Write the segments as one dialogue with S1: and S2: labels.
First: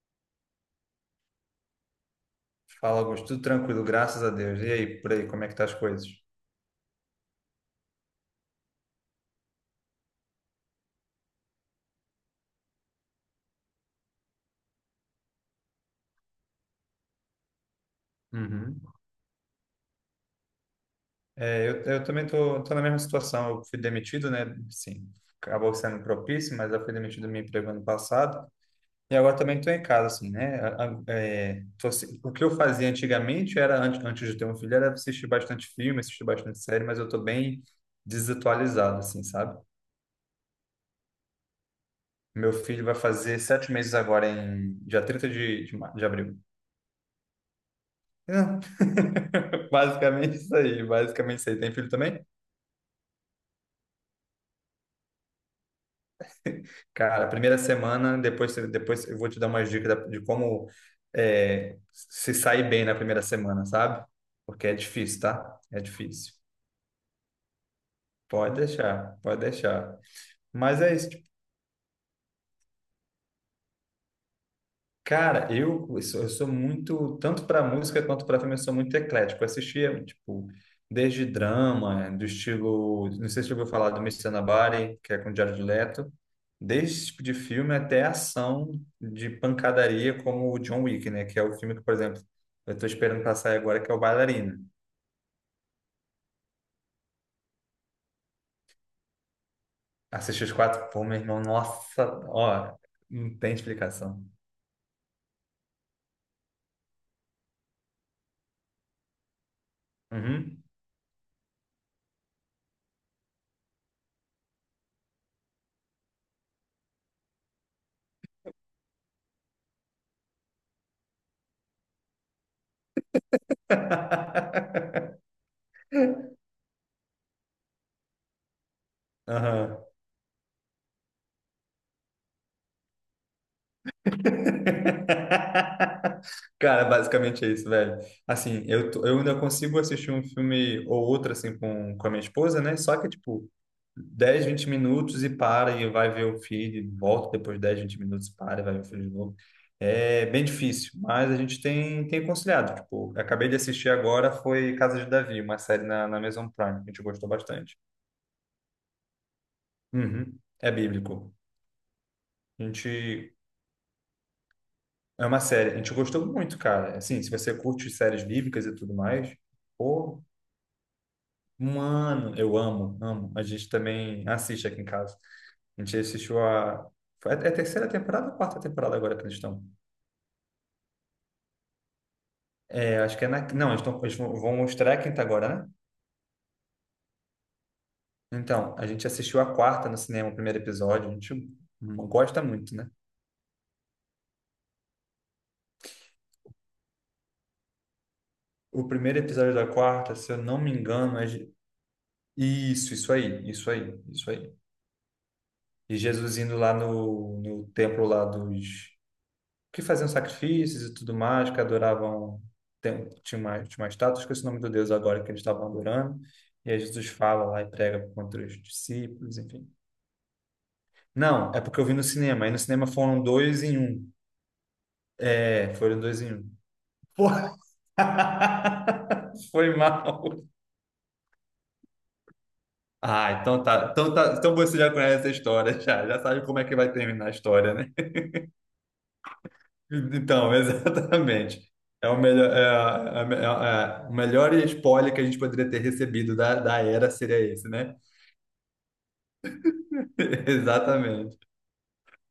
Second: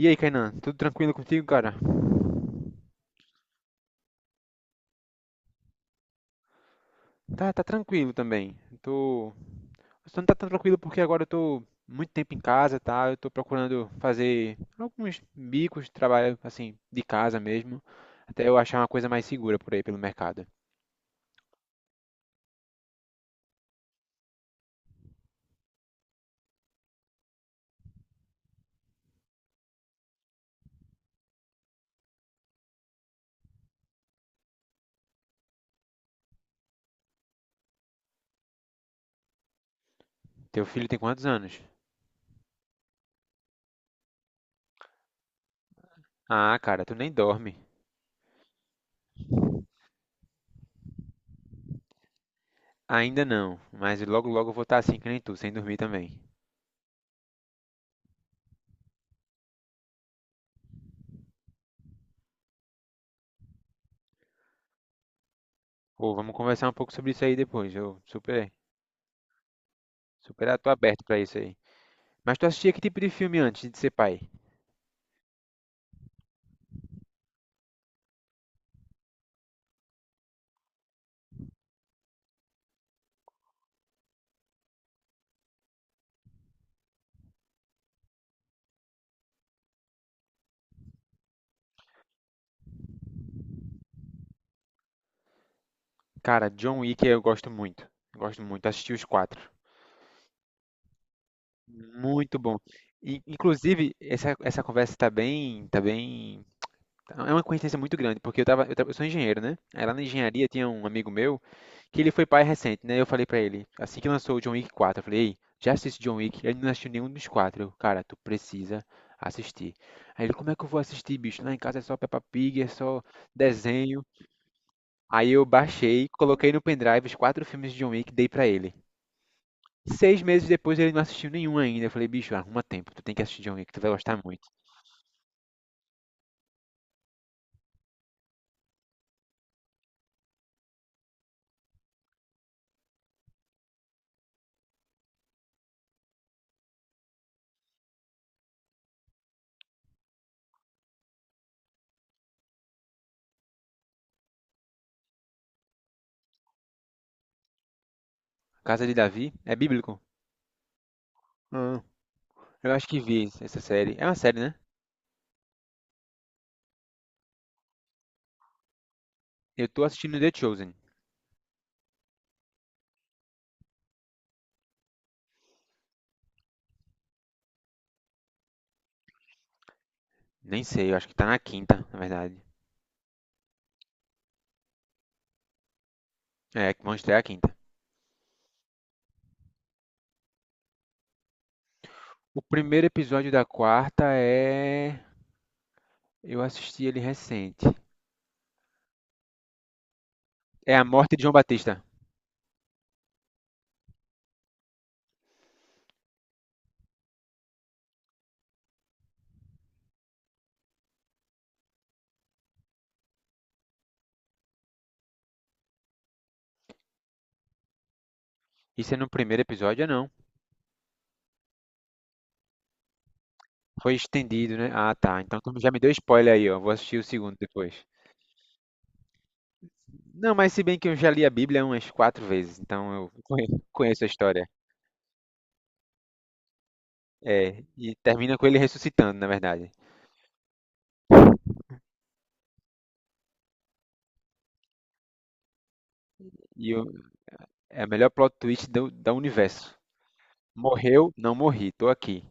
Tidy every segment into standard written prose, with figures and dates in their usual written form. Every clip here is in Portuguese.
S1: E aí, Kainan, tudo tranquilo contigo, cara?
S2: Fala, Augusto. Tudo tranquilo, graças a Deus. E aí, por aí, como é que tá as coisas?
S1: Tá, tá tranquilo também. Eu tô... Só não tá tão tranquilo porque agora eu tô muito tempo em casa, tá? Eu tô procurando fazer alguns bicos, trabalho assim, de casa mesmo, até eu achar
S2: Uhum.
S1: uma coisa mais segura por aí pelo mercado.
S2: Eu também tô na mesma situação. Eu fui demitido, né? Sim, acabou sendo propício, mas eu fui demitido do meu emprego ano passado. E agora também tô em casa, assim, né? O que eu fazia antigamente era, antes de ter um filho, era assistir bastante filme, assistir bastante série, mas eu tô bem desatualizado, assim, sabe?
S1: Teu filho tem quantos anos?
S2: Meu filho vai fazer sete meses agora, em dia 30 de, de abril.
S1: Ah, cara, tu nem dorme.
S2: Não. Basicamente isso aí, basicamente isso aí. Tem filho também?
S1: Ainda não, mas logo logo eu vou estar assim que nem tu, sem dormir também.
S2: Cara, primeira semana, depois eu vou te dar umas dicas de como é, se sair bem na primeira semana, sabe? Porque é difícil, tá? É
S1: Pô,
S2: difícil.
S1: vamos conversar um pouco sobre isso aí depois. Eu super,
S2: Pode deixar, pode deixar.
S1: super tô
S2: Mas é
S1: aberto
S2: isso,
S1: pra
S2: tipo.
S1: isso aí. Mas tu assistia que tipo de filme antes de ser pai?
S2: Cara, eu sou muito, tanto para música quanto para filme, eu sou muito eclético. Eu assistia, tipo, desde drama, do estilo, não sei se você ouviu falar do Mr. Nobody, que é com Jared Leto, desde esse tipo de filme até ação de pancadaria, como o John Wick, né? Que é o filme que, por exemplo, eu tô esperando pra sair agora, que é o Bailarina.
S1: Cara, John Wick eu gosto muito. Eu gosto muito. Assisti os quatro.
S2: Assisti os quatro, pô, meu irmão, nossa,
S1: Muito bom.
S2: ó,
S1: E,
S2: não tem
S1: inclusive,
S2: explicação.
S1: essa conversa tá bem, tá bem. É uma coincidência muito grande, porque eu sou engenheiro, né? Aí lá na engenharia
S2: Uhum.
S1: tinha um amigo meu que ele foi pai recente, né? Eu falei pra ele, assim que lançou o John Wick 4, eu falei, ei, já assisti John Wick? Ele não assistiu nenhum dos quatro. Eu, cara, tu precisa assistir. Aí ele, como é que eu vou assistir, bicho? Lá em casa é só Peppa Pig, é só desenho. Aí eu baixei, coloquei no pendrive os quatro filmes de John Wick, e dei pra ele.
S2: Aham.
S1: Seis meses depois ele não assistiu nenhum ainda. Eu falei, bicho, arruma tempo, tu tem que assistir John que tu vai gostar muito.
S2: Cara, basicamente é isso, velho. Assim, eu ainda consigo assistir um filme ou outro, assim, com a minha esposa, né? Só que, tipo, 10 20 minutos e para, e vai ver o filho, volta depois de 10, 20 minutos, para e vai ver o filho de novo. É bem difícil, mas a gente tem, tem conciliado. Tipo, eu acabei de assistir agora, foi Casa de Davi, uma série na, na Amazon Prime, que a gente gostou bastante.
S1: Casa de Davi é bíblico?
S2: Uhum. É bíblico.
S1: Ah,
S2: A
S1: eu acho que vi
S2: gente...
S1: essa série. É uma série, né?
S2: É uma série. A gente gostou muito, cara. Assim, se você curte séries bíblicas e tudo mais,
S1: Eu tô assistindo
S2: pô,
S1: The Chosen.
S2: mano, eu amo, amo. A gente também assiste aqui em casa. A gente assistiu a... É a terceira temporada ou a quarta temporada agora que eles estão?
S1: Nem sei, eu acho que tá na quinta, na verdade.
S2: É, acho que é na... Não, eles tão, eles vão mostrar a quinta agora, né?
S1: É, que vão estrear a quinta.
S2: Então, a gente assistiu a quarta no cinema, o primeiro episódio. A gente
S1: O
S2: gosta muito,
S1: primeiro
S2: né?
S1: episódio da quarta é. Eu assisti ele recente.
S2: O primeiro episódio da quarta, se eu não me
S1: É a morte
S2: engano,
S1: de
S2: é...
S1: João Batista.
S2: Isso, isso aí, isso aí, isso aí. E Jesus indo lá no, no templo lá dos que faziam sacrifícios e tudo mais, que adoravam, tinha uma estátua, esqueci o nome do Deus agora que eles estavam adorando, e aí Jesus fala lá e prega contra os
S1: Isso é no
S2: discípulos,
S1: primeiro
S2: enfim.
S1: episódio ou não?
S2: Não, é porque eu vi no cinema, aí no cinema foram dois em
S1: Foi
S2: um.
S1: estendido, né? Ah, tá. Então tu já
S2: É,
S1: me deu
S2: foram dois
S1: spoiler
S2: em
S1: aí,
S2: um.
S1: ó. Vou assistir o
S2: Pô.
S1: segundo depois.
S2: Foi mal.
S1: Não, mas se bem que eu já li a Bíblia umas quatro vezes, então eu
S2: Ah, então tá.
S1: conheço a
S2: Então tá.
S1: história.
S2: Então você já conhece a história, já. Já sabe como é que vai terminar a
S1: É,
S2: história, né?
S1: e termina com ele ressuscitando, na verdade.
S2: Então, exatamente. É o melhor, o melhor spoiler que a gente poderia ter recebido da,
S1: E
S2: da
S1: o-
S2: era seria esse,
S1: É o
S2: né?
S1: melhor plot twist do universo. Morreu, não
S2: Exatamente.
S1: morri, tô aqui.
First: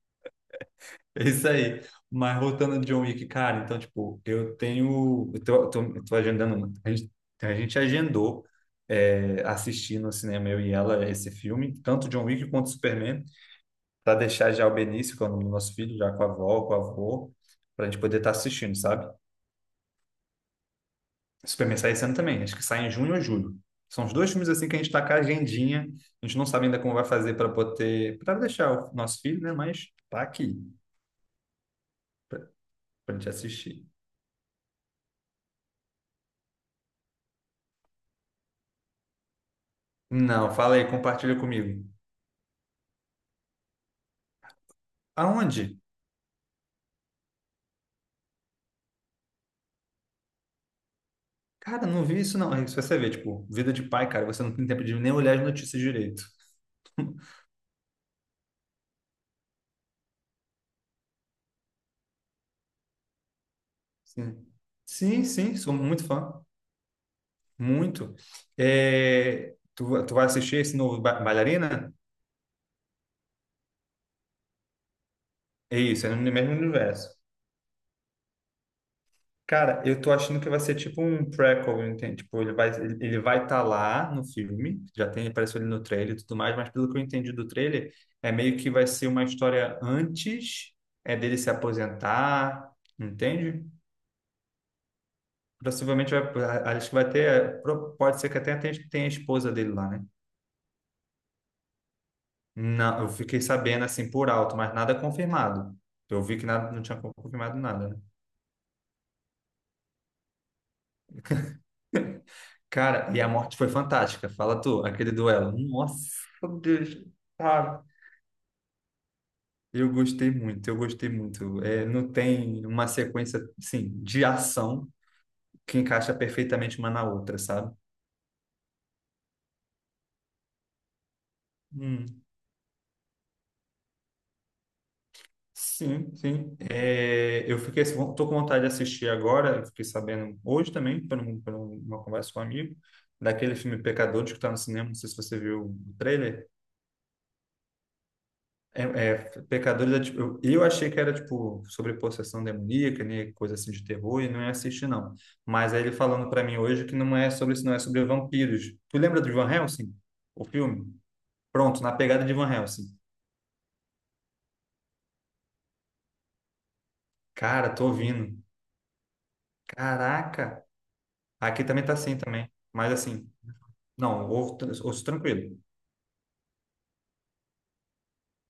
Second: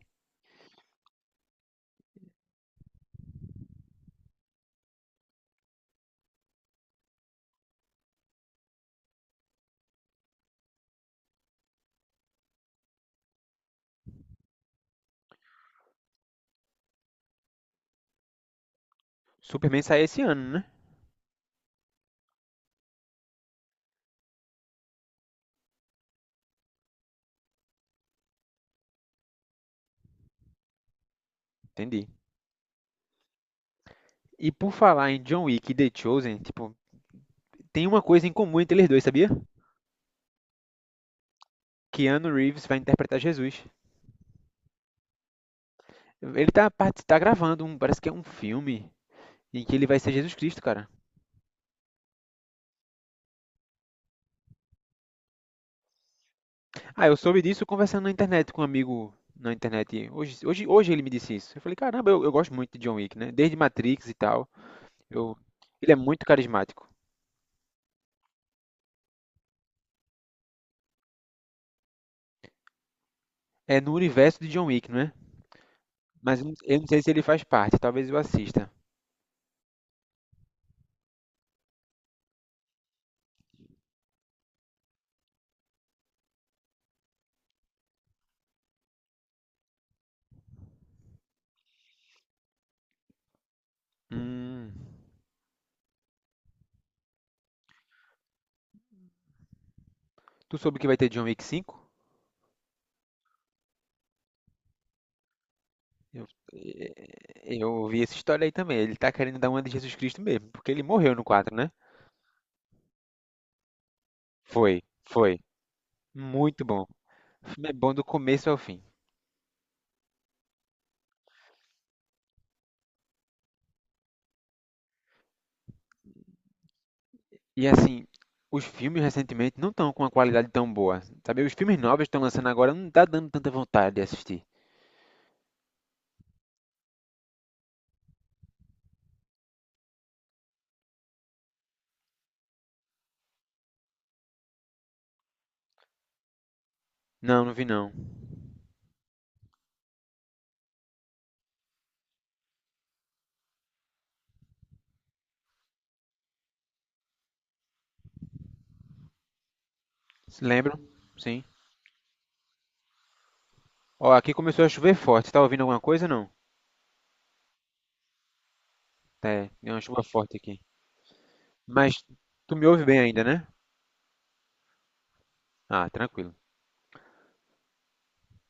S2: É isso aí. Mas voltando de John Wick, cara, então, tipo, eu tenho... eu tô agendando a gente, a gente agendou, é, assistir no cinema, eu e ela, esse filme, tanto John Wick quanto Superman, para deixar já o Benício, que é o nome do nosso filho, já com a avó, com o avô, para a gente poder estar assistindo, sabe?
S1: Superman sai esse ano, né?
S2: Superman sai esse ano também, acho que sai em junho ou julho. São os dois filmes assim que a gente está com a agendinha. A gente não sabe ainda como vai fazer para poder, para deixar o nosso filho, né? Mas tá aqui
S1: Entendi.
S2: para a gente assistir.
S1: E por falar em John Wick e The Chosen, tipo, tem uma coisa em comum entre eles dois, sabia?
S2: Não, fala aí, compartilha comigo.
S1: Keanu Reeves vai interpretar Jesus.
S2: Aonde?
S1: Tá gravando um, parece que é um filme em que ele vai ser Jesus Cristo, cara.
S2: Cara, não vi isso não. Aí você vê, tipo, vida de pai, cara, você não tem tempo de nem olhar as notícias direito.
S1: Ah, eu soube disso conversando na internet com um amigo na internet. Hoje ele me disse isso. Eu falei, caramba, eu gosto muito de John Wick, né? Desde Matrix e
S2: Sim,
S1: tal.
S2: sim,
S1: Eu,
S2: sim, sou
S1: Ele é
S2: muito
S1: muito
S2: fã,
S1: carismático.
S2: muito. É, tu vai assistir esse novo Bailarina?
S1: É no universo de John Wick, não é?
S2: É isso, é no
S1: Mas eu
S2: mesmo
S1: não eu não sei se
S2: universo.
S1: ele faz parte. Talvez eu assista.
S2: Cara, eu tô achando que vai ser tipo um prequel, entende? Tipo, ele vai estar lá no filme, já tem, apareceu ele no trailer e tudo mais, mas pelo que eu entendi do trailer, é meio que vai ser uma história antes é dele se aposentar, entende?
S1: Hum,
S2: Possivelmente vai, acho que vai ter, é, pode ser que até tenha, tenha a esposa dele lá, né?
S1: tu soube que vai ter John Wick 5?
S2: Não, eu fiquei sabendo assim por alto, mas nada confirmado. Eu
S1: Eu,
S2: vi que nada, não tinha
S1: eh,
S2: confirmado
S1: eu
S2: nada, né?
S1: ouvi essa história aí também. Ele tá querendo dar uma de Jesus Cristo mesmo, porque ele morreu no 4, né?
S2: Cara, e a morte foi fantástica. Fala
S1: Foi,
S2: tu, aquele
S1: foi.
S2: duelo. Nossa, meu
S1: Muito bom.
S2: Deus,
S1: O filme é
S2: cara.
S1: bom do começo ao fim.
S2: Eu gostei muito, eu gostei muito. É, não tem uma sequência, assim, de ação que encaixa perfeitamente uma na outra,
S1: E
S2: sabe?
S1: assim, os filmes recentemente não estão com uma qualidade tão boa. Sabe, os filmes novos que
S2: Hum,
S1: estão lançando agora não tá dando tanta vontade de assistir.
S2: sim, sim. É, eu fiquei, assim, tô com vontade de assistir agora, eu fiquei sabendo hoje também, por, uma conversa com um amigo, daquele filme Pecadores que tá no cinema, não sei se você viu o trailer.
S1: Não, não vi não.
S2: É, é, Pecadores é tipo... eu achei que era tipo sobre possessão demoníaca, né? Coisa assim de terror, e não ia assistir, não. Mas aí ele falando pra mim hoje que não é sobre isso, não é sobre vampiros. Tu lembra do Van Helsing? O
S1: Lembram?
S2: filme?
S1: Sim.
S2: Pronto, na pegada de Van Helsing.
S1: Ó, aqui começou a chover forte. Tá ouvindo alguma coisa ou não?
S2: Cara, tô ouvindo.
S1: É, é uma chuva forte aqui.
S2: Caraca! Aqui também
S1: Mas
S2: tá assim também.
S1: tu me ouve
S2: Mas
S1: bem ainda,
S2: assim,
S1: né?
S2: não, ouço, ouço tranquilo.
S1: Ah, tranquilo.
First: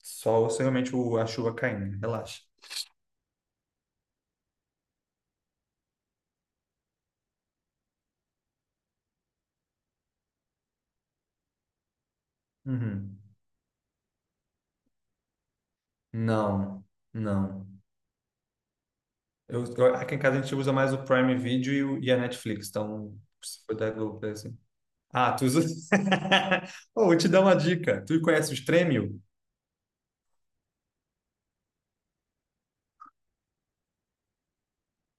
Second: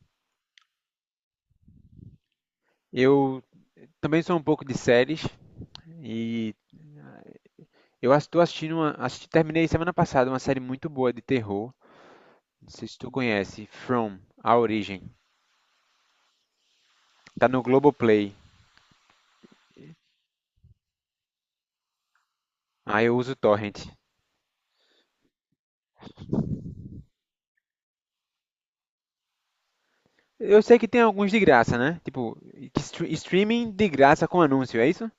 S2: Só ouço realmente o, a chuva caindo. Relaxa.
S1: Eu também sou um pouco de séries e tô assistindo uma, assisti, terminei semana passada uma série muito boa de terror. Não sei se tu
S2: Uhum.
S1: conhece, From, A Origem.
S2: Não,
S1: Tá no
S2: não.
S1: Globoplay.
S2: Aqui em casa a gente usa mais o Prime Video e, e a Netflix,
S1: Ah, eu
S2: então
S1: uso
S2: se for
S1: Torrent.
S2: da Globoplay, assim. Ah, tu usa... Oh, vou te dar uma dica. Tu conhece o Stremio?
S1: Eu sei que tem alguns de graça, né? Tipo, que streaming de graça com anúncio, é isso?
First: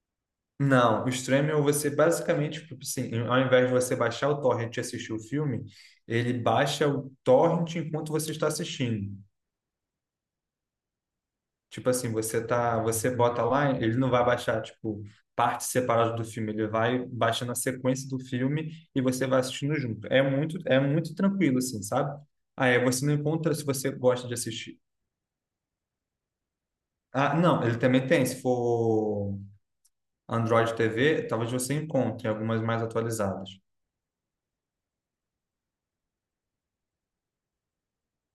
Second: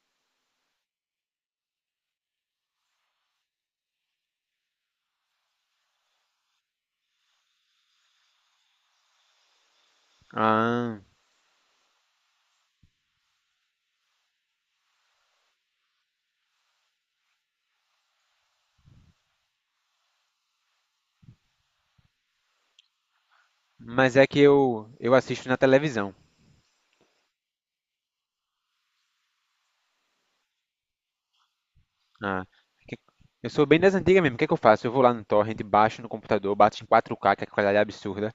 S2: Não, o Stremio você basicamente, tipo assim, ao invés de você baixar o torrent e assistir o filme, ele baixa o torrent enquanto você está assistindo.
S1: Ah,
S2: Tipo assim, você tá, você bota lá, ele não vai baixar, tipo, partes separadas do filme, ele vai baixando a sequência do filme e você vai assistindo junto. É muito tranquilo, assim, sabe? Aí você não encontra se você
S1: mas é
S2: gosta de
S1: que
S2: assistir.
S1: eu assisto na televisão.
S2: Ah, não, ele também tem, se for Android TV, talvez você encontre
S1: Ah,
S2: algumas mais
S1: que-
S2: atualizadas.
S1: eu sou bem das antigas mesmo. O que é que eu faço? Eu vou lá no torrent, baixo no computador, bato em 4K, que é a qualidade é absurda,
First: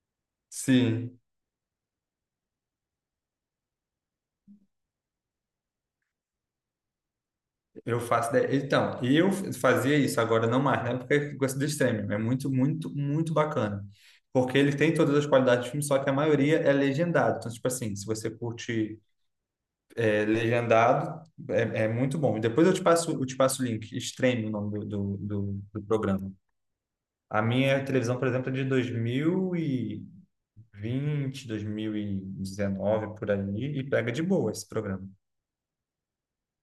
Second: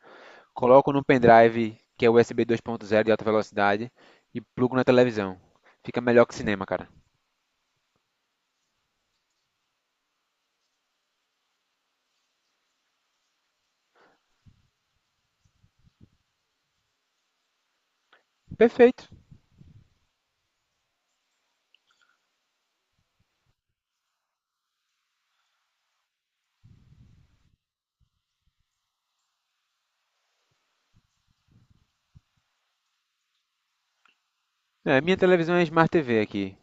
S1: coloco no
S2: Sim.
S1: pendrive, que é USB 2.0 de alta velocidade, e plugo na televisão. Fica melhor que cinema, cara.
S2: Então, eu fazia isso, agora não mais, né? Porque eu gosto do streaming. É muito bacana. Porque ele tem todas as qualidades de filme, só que a maioria é legendado. Então, tipo assim, se você curte
S1: Perfeito.
S2: é, legendado, é muito bom. E depois eu te passo o link. Stream, o nome do do programa. A minha televisão, por exemplo, é de dois mil e vinte, dois mil e 2019, por ali, e pega de boa esse
S1: É,
S2: programa.
S1: minha televisão é Smart TV aqui.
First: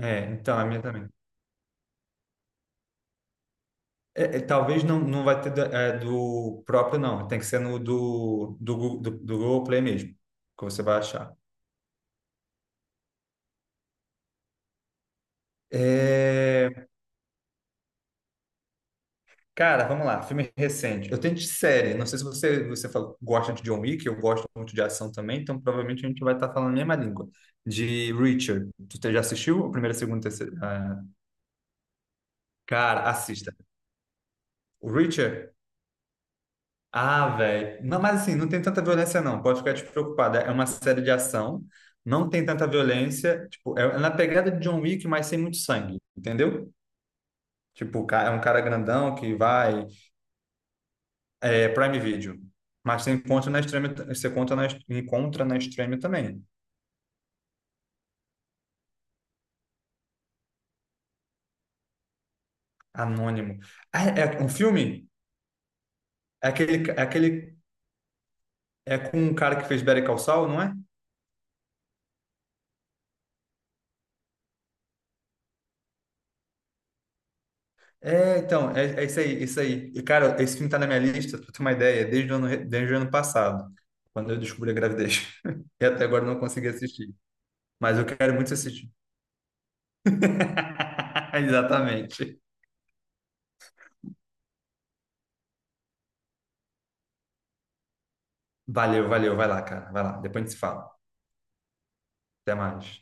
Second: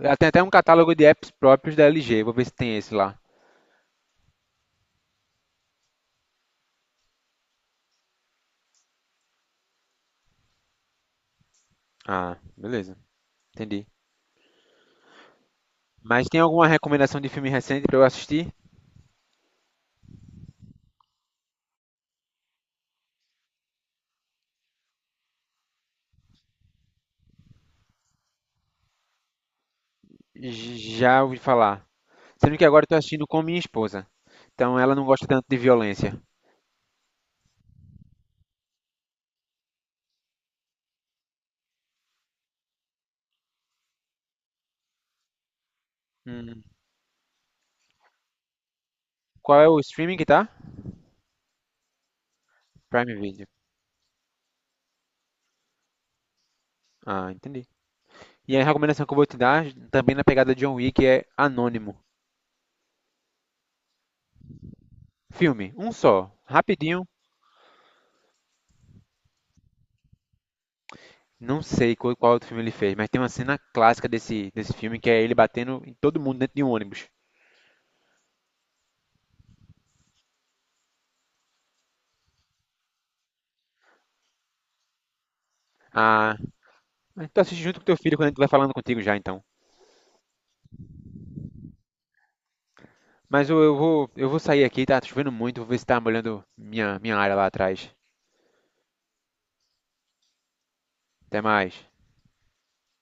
S1: Ela tem até um
S2: então, a minha
S1: catálogo de
S2: também.
S1: apps próprios da LG. Vou ver se tem esse lá.
S2: É, é, talvez não, não vai ter do, é, do próprio, não. Tem que ser no do, do Google Play mesmo, que você vai achar.
S1: Ah, beleza. Entendi. Mas tem alguma
S2: É,
S1: recomendação de filme recente pra eu assistir?
S2: cara, vamos lá. Filme recente. Eu tenho de série. Não sei se você, gosta de John Wick, eu gosto muito de ação também, então provavelmente a gente vai estar falando a mesma língua. De Richard. Tu já assistiu a primeira, segunda, terceira? Ah,
S1: Já ouvi falar. Sendo que agora eu tô
S2: cara,
S1: assistindo com
S2: assista.
S1: minha esposa. Então
S2: O
S1: ela não gosta tanto
S2: Richard...
S1: de violência.
S2: Ah, velho. Não, mas assim, não tem tanta violência, não. Pode ficar despreocupada. É uma série de ação, não tem tanta violência. Tipo, é na pegada de John Wick, mas sem muito sangue,
S1: Hum,
S2: entendeu? Tipo, é um cara grandão que
S1: Qual é o
S2: vai.
S1: streaming que tá?
S2: É Prime Video. Mas você
S1: Prime Video.
S2: encontra na Extreme, encontra na Extreme também.
S1: Ah, entendi. E a recomendação que eu vou te dar, também na pegada de John Wick, é Anônimo.
S2: Anônimo. Ah, é um filme?
S1: Filme, um só,
S2: É aquele, é
S1: rapidinho.
S2: aquele. É com um cara que fez Better Call Saul, não é?
S1: Não sei qual, qual outro filme ele fez, mas tem uma cena clássica desse, desse filme que é ele batendo em todo mundo dentro de um ônibus.
S2: É isso aí, isso aí. E, cara, esse filme tá na minha lista, pra ter uma ideia, desde o ano, desde o ano passado, quando eu descobri a gravidez. E até agora eu
S1: Ah,
S2: não consegui assistir.
S1: mas tu assiste junto com teu
S2: Mas eu
S1: filho quando
S2: quero
S1: ele vai
S2: muito
S1: falando
S2: assistir.
S1: contigo já, então.
S2: Exatamente.
S1: Mas eu vou sair aqui, tá chovendo muito, vou ver se tá molhando minha área lá atrás.
S2: Valeu, valeu. Vai lá, cara. Vai lá. Depois a gente se fala.
S1: Até mais.
S2: Até mais.